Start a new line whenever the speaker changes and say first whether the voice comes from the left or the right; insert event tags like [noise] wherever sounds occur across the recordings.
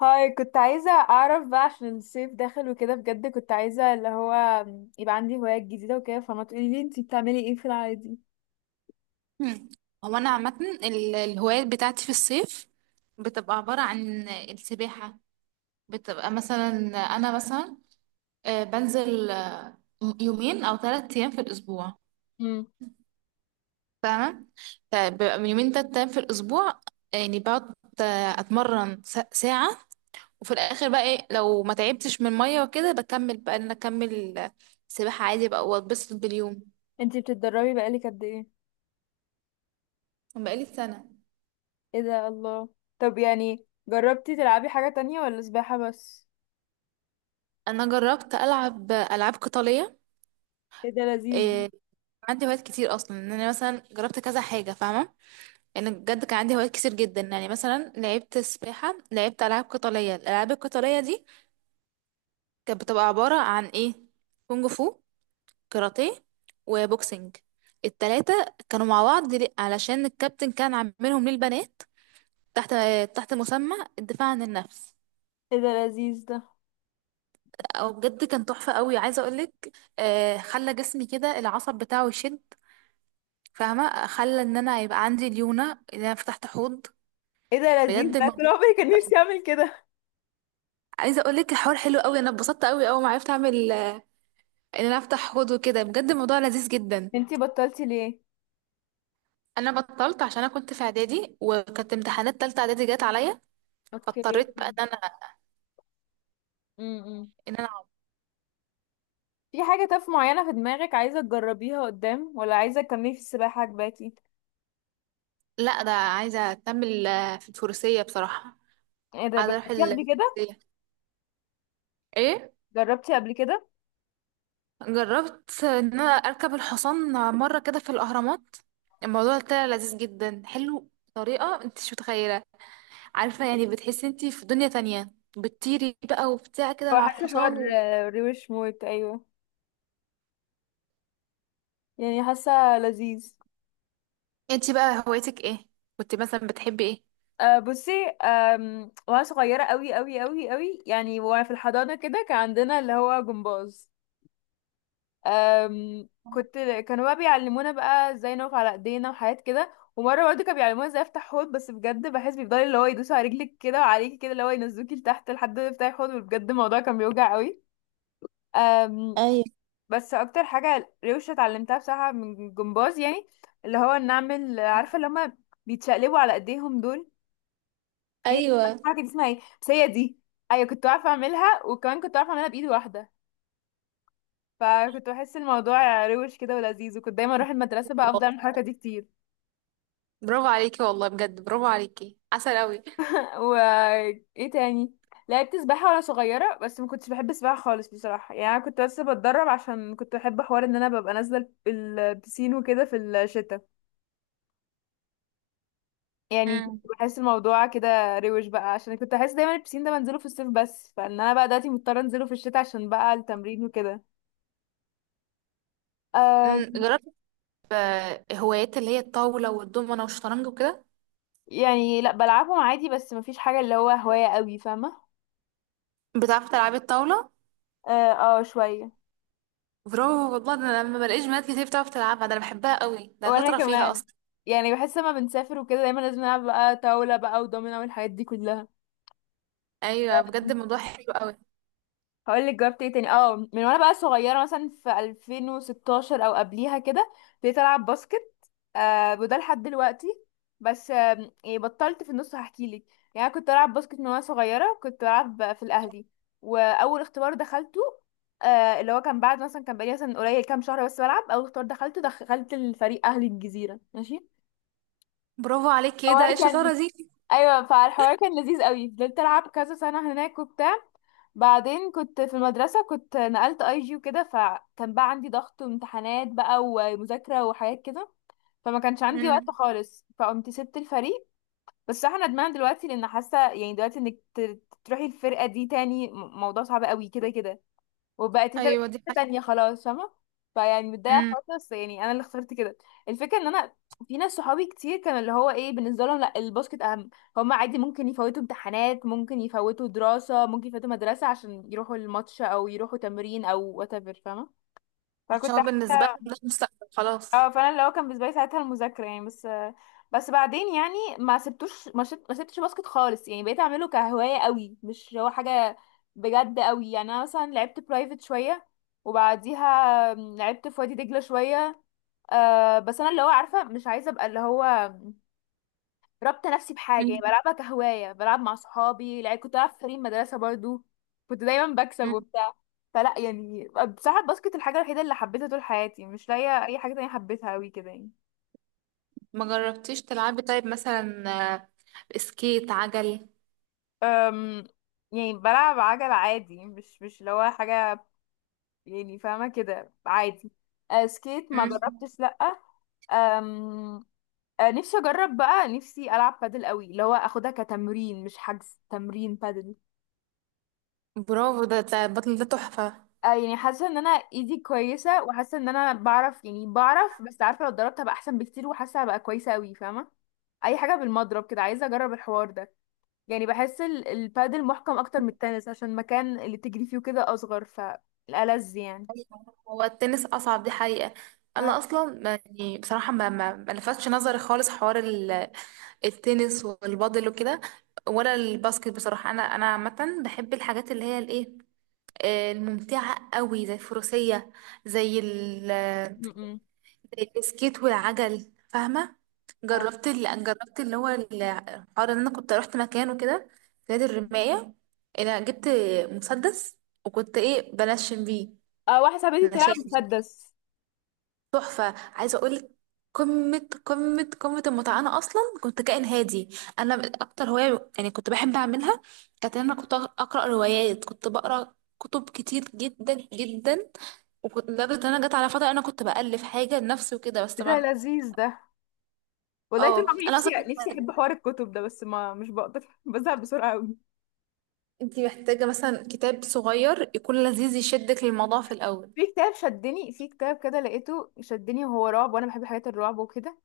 left: هاي كنت عايزة أعرف بقى عشان الصيف داخل وكده، بجد كنت عايزة اللي هو يبقى عندي هوايات جديدة وكده. فما تقوليلي انتي بتعملي ايه في العادي؟
right: مم. هو انا عامه الهوايات بتاعتي في الصيف، بتبقى عباره عن السباحه. بتبقى مثلا، انا مثلا بنزل يومين او 3 ايام في الاسبوع.
left: مم.
right: تمام. فبيبقى من يومين، 3 ايام في الاسبوع، يعني بقعد اتمرن ساعه، وفي الاخر بقى إيه، لو ما تعبتش من الميه وكده بكمل بقى ان انا اكمل سباحه عادي بقى واتبسط باليوم.
left: انتي بتتدربي بقالك قد ايه؟
right: بقالي سنه.
left: ايه ده الله! طب يعني جربتي تلعبي حاجة تانية ولا سباحة بس؟
right: انا جربت العب العاب قتاليه.
left: ايه ده لذيذ ده.
right: آه، عندي هوايات كتير اصلا، ان انا مثلا جربت كذا حاجه فاهمه، يعني بجد كان عندي هوايات كتير جدا. يعني مثلا لعبت سباحه، لعبت العاب قتاليه. الالعاب القتاليه دي كانت بتبقى عباره عن ايه؟ كونج فو، كاراتيه، وبوكسنج. التلاتة كانوا مع بعض ليه؟ علشان الكابتن كان عاملهم للبنات تحت، تحت مسمى الدفاع عن النفس.
left: ايه ده لذيذ ده.
right: او بجد كان تحفه قوي، عايزه اقولك. خلى جسمي كده العصب بتاعه يشد، فاهمه، خلى ان انا يبقى عندي ليونه، ان انا فتحت حوض.
left: ايه ده لذيذ
right: بجد
left: ده، طول
right: الموضوع،
left: عمري كان نفسي اعمل كده.
right: عايزه اقول لك الحوار حلو قوي، انا اتبسطت قوي اول ما عرفت اعمل ان انا افتح حوض وكده، بجد الموضوع لذيذ جدا.
left: انتي بطلتي ليه؟
right: انا بطلت عشان انا كنت في اعدادي، وكانت امتحانات تالتة اعدادي جت عليا.
left: اوكي.
right: فاضطريت بقى ان انا
left: مم.
right: ان انا
left: في حاجة طف معينة في دماغك عايزة تجربيها قدام ولا عايزة تكملي في السباحة عجباكي؟
right: لا ده عايزه اكمل في الفروسيه بصراحه.
left: ايه ده،
right: عايزه اروح
left: جربتيها قبل كده؟
right: الفروسيه. ايه.
left: جربتي قبل كده؟
right: جربت ان انا اركب الحصان مره كده في الاهرامات. الموضوع طلع لذيذ جدا، حلو بطريقه انت مش متخيله. عارفه، يعني بتحسي انت في دنيا تانية، بتطيري بقى وبتاع كده
left: هو
right: مع
left: حاسه حوار
right: الحصان.
left: روش موت، ايوه. يعني حاسه لذيذ.
right: انتي بقى هوايتك ايه؟ كنت مثلا بتحبي ايه؟
left: أه بصي. وانا صغيره قوي قوي قوي قوي، يعني وانا في الحضانه كده كان عندنا اللي هو جمباز. كنت كانوا بقى بيعلمونا بقى ازاي نقف على ايدينا وحاجات كده. ومره برضه كانوا بيعلمونا ازاي افتح حوض، بس بجد بحس بيفضلوا اللي هو يدوسوا على رجلك كده وعليكي كده اللي هو ينزلوكي لتحت لحد ما تفتحي حوض. وبجد الموضوع كان بيوجع قوي.
right: ايوه،
left: بس اكتر حاجه روشه اتعلمتها بصراحه من الجمباز يعني اللي هو ان اعمل عارفه اللي هما بيتشقلبوا على ايديهم دول. هي
right: ايوه.
left: الحركه دي اسمها ايه بس؟ هي دي. ايوه، كنت عارفه اعملها وكمان كنت عارفه اعملها بايد واحده. فكنت بحس الموضوع روش كده ولذيذ، وكنت دايما اروح المدرسه بقى افضل اعمل الحركه دي كتير.
right: برافو عليكي، والله بجد برافو عليكي، عسل قوي.
left: و ايه تاني؟ لعبت سباحه وانا صغيره بس ما كنتش بحب السباحه خالص بصراحه. يعني أنا كنت بس بتدرب عشان كنت بحب حوار ان انا ببقى نازله البسين وكده في الشتاء يعني.
right: امم.
left: بحس الموضوع كده روش بقى عشان كنت احس دايما البسين ده بنزله في الصيف بس، فان انا بقى دلوقتي مضطره انزله في الشتاء عشان بقى التمرين وكده. آه.
right: جربت هوايات اللي هي الطاوله والدومنه والشطرنج وكده.
left: يعني لا بلعبهم عادي بس مفيش حاجه اللي هو هوايه قوي فاهمه.
right: بتعرفي تلعبي الطاوله؟
left: اه. شويه.
right: برافو والله، ده انا لما بلاقيش بنات كتير بتعرف تلعبها، ده انا بحبها قوي، ده
left: وانا
right: شاطره فيها
left: كمان
right: اصلا.
left: يعني بحس لما بنسافر وكده دايما لازم نلعب بقى طاوله بقى ودومينو والحاجات دي كلها.
right: ايوه بجد الموضوع حلو قوي.
left: هقول لك جربت ايه تاني. اه من وانا بقى صغيره مثلا في 2016 او قبليها كده ابتديت العب باسكت. آه وده لحد دلوقتي بس آه، يعني بطلت في النص هحكي لك. يعني أنا كنت العب باسكت من وانا صغيره، كنت بلعب في الاهلي. واول اختبار دخلته آه اللي هو كان بعد مثلا كان بقالي مثلا قليل كام شهر بس بلعب، اول اختبار دخلته دخلت الفريق اهلي الجزيره ماشي.
right: برافو عليكي، ايه ده، ايه
left: الحوار كان،
right: الشطاره دي.
left: ايوه، فالحوار كان لذيذ قوي. فضلت العب كذا سنه هناك وبتاع. بعدين كنت في المدرسه، كنت نقلت اي جي وكده، فكان بقى عندي ضغط وامتحانات بقى ومذاكره وحاجات كده. فما كانش عندي وقت
right: امم.
left: خالص فقمت سبت الفريق. بس انا ندمان دلوقتي لان حاسه يعني دلوقتي انك تروحي الفرقه دي تاني، موضوع صعب قوي كده كده. وبقت فرق
right: ايوه دي حاجه.
left: تانية خلاص فاهمة. فيعني متضايقة
right: امم.
left: الحوار ده، بس يعني أنا اللي اخترت كده. الفكرة إن أنا في ناس صحابي كتير كانوا اللي هو إيه بالنسبة لهم، لأ الباسكت أهم. هما عادي ممكن يفوتوا امتحانات، ممكن يفوتوا دراسة، ممكن يفوتوا مدرسة عشان يروحوا الماتش أو يروحوا تمرين أو whatever فاهمة.
right: عشان
left: فكنت
right: هو
left: حاسة،
right: بالنسبه لي ده مستقبل خلاص.
left: اه فانا اللي هو كان بالنسبه لي ساعتها المذاكره يعني بس. بس بعدين يعني ما سبتوش ما, شت... ما سبتش باسكت خالص يعني، بقيت اعمله كهوايه قوي مش هو حاجه بجد قوي يعني. انا مثلا لعبت برايفت شويه، وبعديها لعبت في وادي دجله شويه. آه بس انا اللي هو عارفه مش عايزه ابقى اللي هو ربط نفسي بحاجه، يعني بلعبها كهوايه بلعب مع صحابي لعب. كنت بلعب في فريق مدرسه برضو، كنت دايما بكسب
right: امم.
left: وبتاع. فلا يعني بصراحه الباسكت الحاجه الوحيده اللي حبيتها طول حياتي، مش لاقيه اي حاجه تانية حبيتها قوي كده يعني.
right: ما جربتيش تلعبي طيب مثلا آه، سكيت عجل؟
left: أم، يعني بلعب عجل عادي، مش اللي هو حاجة يعني فاهمة كده عادي. أه سكيت ما
right: مم.
left: جربتش لأ. أم، أه نفسي أجرب بقى، نفسي ألعب بادل قوي اللي هو أخدها كتمرين، مش حجز تمرين بادل.
right: برافو، ده البطل ده تحفة.
left: أه يعني حاسة إن أنا إيدي كويسة وحاسة إن أنا بعرف، يعني بعرف بس عارفة لو اتدربت هبقى أحسن بكتير، وحاسة هبقى كويسة قوي فاهمة. أي حاجة بالمضرب كده عايزة أجرب الحوار ده. يعني بحس البادل محكم اكتر من التنس عشان المكان اللي تجري فيه كده اصغر فالألذ يعني.
right: أيوة. هو التنس أصعب دي حقيقة.
left: اه.
right: أنا أصلا يعني بصراحة ما لفتش نظري خالص حوار التنس والبادل وكده، ولا الباسكت بصراحة. أنا عامة بحب الحاجات اللي هي الإيه، الممتعة قوي، زي الفروسية، زي
left: م-م.
right: زي البسكيت والعجل، فاهمة.
left: اه.
right: جربت جربت اللي هو الحوار ان انا كنت رحت مكان وكده، في نادي الرماية. انا جبت مسدس وكنت ايه، بنشن بيه،
left: واحدة صاحبتي
right: نشان.
left: بتلعب مسدس.
right: تحفة، عايزة اقولك. قمة قمة قمة المتعة. أنا أصلا كنت كائن هادي، أنا. أكتر هواية يعني كنت بحب أعملها، كانت إن أنا كنت أقرأ روايات. كنت بقرأ كتب كتير جدا جدا، وكنت لدرجة إن أنا جت على فترة أنا كنت بألف حاجة لنفسي وكده، بس
left: إيه ده
right: طبعا.
left: لذيذ ده، والله طول
right: اه
left: عمري
right: انا اصلا،
left: نفسي نفسي احب حوار الكتب ده بس ما مش بقدر [laughs] بزهق بسرعه قوي.
right: انت محتاجه مثلا كتاب صغير يكون لذيذ يشدك للموضوع في الاول.
left: في كتاب شدني، في كتاب كده لقيته شدني وهو رعب وانا بحب حاجات الرعب وكده،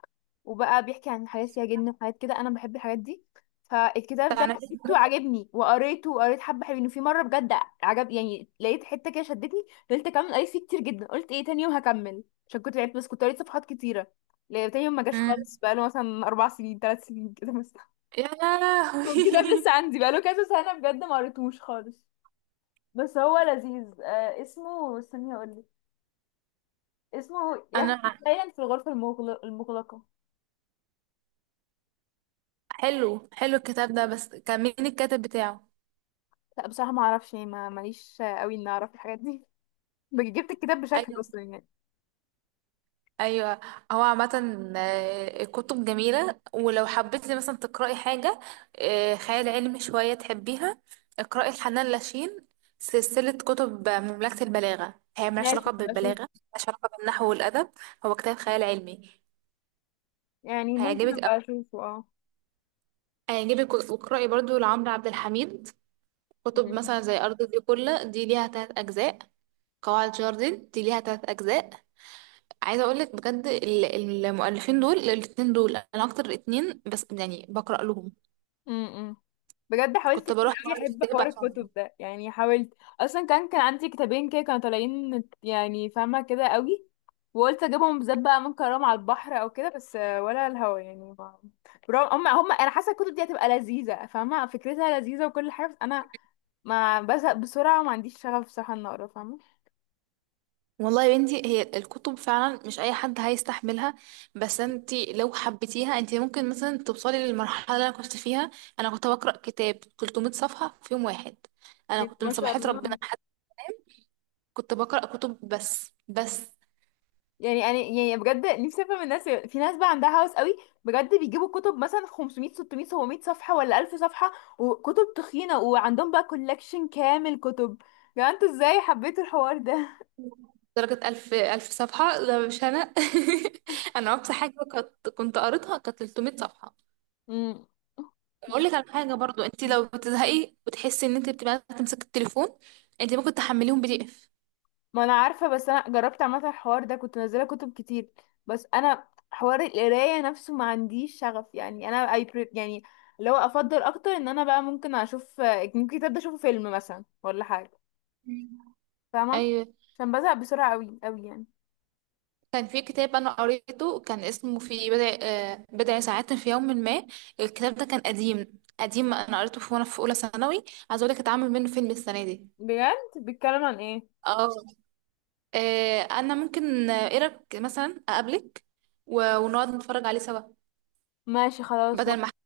left: وبقى بيحكي عن حاجات فيها جن وحاجات كده انا بحب الحاجات دي. فالكتاب ده
right: بتاع نفس.
left: جبته عجبني وقريته، وقريت حبه حلوين، وفي مره بجد عجب يعني، لقيت حته كده شدتني فضلت اكمل قريت فيه كتير جدا. قلت ايه تاني يوم هكمل عشان كنت لعبت بس كنت قريت صفحات كتيره. لا تاني يوم ما جاش خالص،
right: مم.
left: بقاله مثلا اربع سنين ثلاث سنين كده مثلا.
right: يا
left: [laughs] والكتاب
right: لهوي
left: لسه
right: [laughs]
left: عندي بقاله كذا سنه بجد ما قريتهوش خالص. بس هو لذيذ. آه اسمه استني اقول لك. اسمه يخت
right: انا؟
left: سايلنت في الغرفه المغلقه.
right: حلو حلو الكتاب ده، بس كان مين الكاتب بتاعه؟
left: لا بصراحة ما اعرفش يعني ما ماليش قوي اني اعرف الحاجات دي. [laughs] جبت الكتاب بشكل
right: ايوه،
left: اصلا يعني.
right: ايوه. هو عامه كتب جميله، ولو حبيتي مثلا تقراي حاجه خيال علمي شويه تحبيها، اقراي الحنان لاشين. سلسله كتب مملكه البلاغه، هي ملهاش
left: ماشي
right: علاقه
left: هبقى اشوف.
right: بالبلاغه، ملهاش علاقه بالنحو والادب، هو كتاب خيال علمي.
left: يعني ممكن
right: هيعجبك أوي.
left: ابقى اشوفه اه.
right: هيعجبك. واقرأي برضو لعمرو عبد الحميد كتب، مثلا زي أرض الكلة دي ليها 3 أجزاء، قواعد جاردن دي ليها 3 أجزاء. عايزة أقولك بجد المؤلفين دول الاتنين، دول أنا أكتر اتنين بس يعني بقرأ لهم.
left: امم. بجد حاولت
right: كنت
left: كتير
right: بروح
left: قوي
right: معرض
left: احب
right: الكتاب
left: حوار
right: عشانهم.
left: الكتب ده يعني، حاولت اصلا. كان عندي كتابين كده كانوا طالعين يعني فاهمة كده قوي، وقلت اجيبهم بالذات بقى ممكن اقراهم على البحر او كده بس ولا الهوا يعني ما. برغم هم انا حاسه الكتب دي هتبقى لذيذه فاهمه، فكرتها لذيذه وكل حاجه، بس انا ما بزهق بسرعه وما عنديش شغف بصراحه ان اقرا فاهمه.
right: والله يا بنتي، هي الكتب فعلا مش أي حد هيستحملها، بس انتي لو حبيتيها انتي ممكن مثلا توصلي للمرحلة اللي أنا كنت فيها. أنا كنت بقرأ كتاب 300 صفحة في يوم واحد. أنا كنت من
left: ما شاء
right: صباحات
left: الله.
right: ربنا كنت بقرأ كتب، بس.
left: يعني انا يعني بجد نفسي افهم الناس، في ناس بقى عندها هوس قوي بجد بيجيبوا كتب مثلا 500 600 700 صفحه، ولا 1000 صفحه، وكتب تخينه وعندهم بقى كولكشن كامل كتب. يعني انتوا ازاي حبيتوا الحوار ده؟
right: درجة ألف ألف صفحة ده مش أنا [laughs] أنا أقصى حاجة كنت قريتها، كانت 300 صفحة.
left: مم.
right: أقول لك على حاجة برضو، أنت لو بتزهقي وتحسي إن أنت بتبقى عايزة تمسكي التليفون، أنت ممكن تحمليهم PDF.
left: ما انا عارفه، بس انا جربت عامه الحوار ده كنت منزله كتب كتير. بس انا حوار القرايه نفسه ما عنديش شغف يعني، انا اي بري يعني اللي هو افضل اكتر ان انا بقى ممكن اشوف، ممكن كتاب ده اشوفه فيلم مثلا ولا حاجه فاهمة،
right: أيوة.
left: عشان بزهق بسرعة قوي قوي يعني.
right: كان في كتاب أنا قريته، كان اسمه في بضع بضع ساعات في يوم ما. الكتاب ده كان قديم قديم، أنا قريته في وأنا في أولى ثانوي. عايزة أقول لك اتعمل منه فيلم السنة دي.
left: بجد؟ بيتكلم عن ايه؟
right: اه. انا ممكن ايه رايك مثلا اقابلك ونقعد نتفرج عليه سوا،
left: ماشي خلاص.
right: بدل ما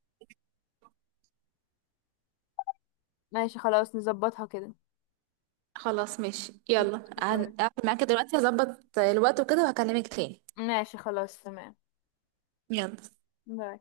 left: ماشي خلاص نظبطها كده.
right: خلاص ماشي. يلا،
left: ماشي باي.
right: هقفل معاك دلوقتي، هظبط الوقت وكده وهكلمك تاني.
left: ماشي خلاص تمام.
right: يلا.
left: باي.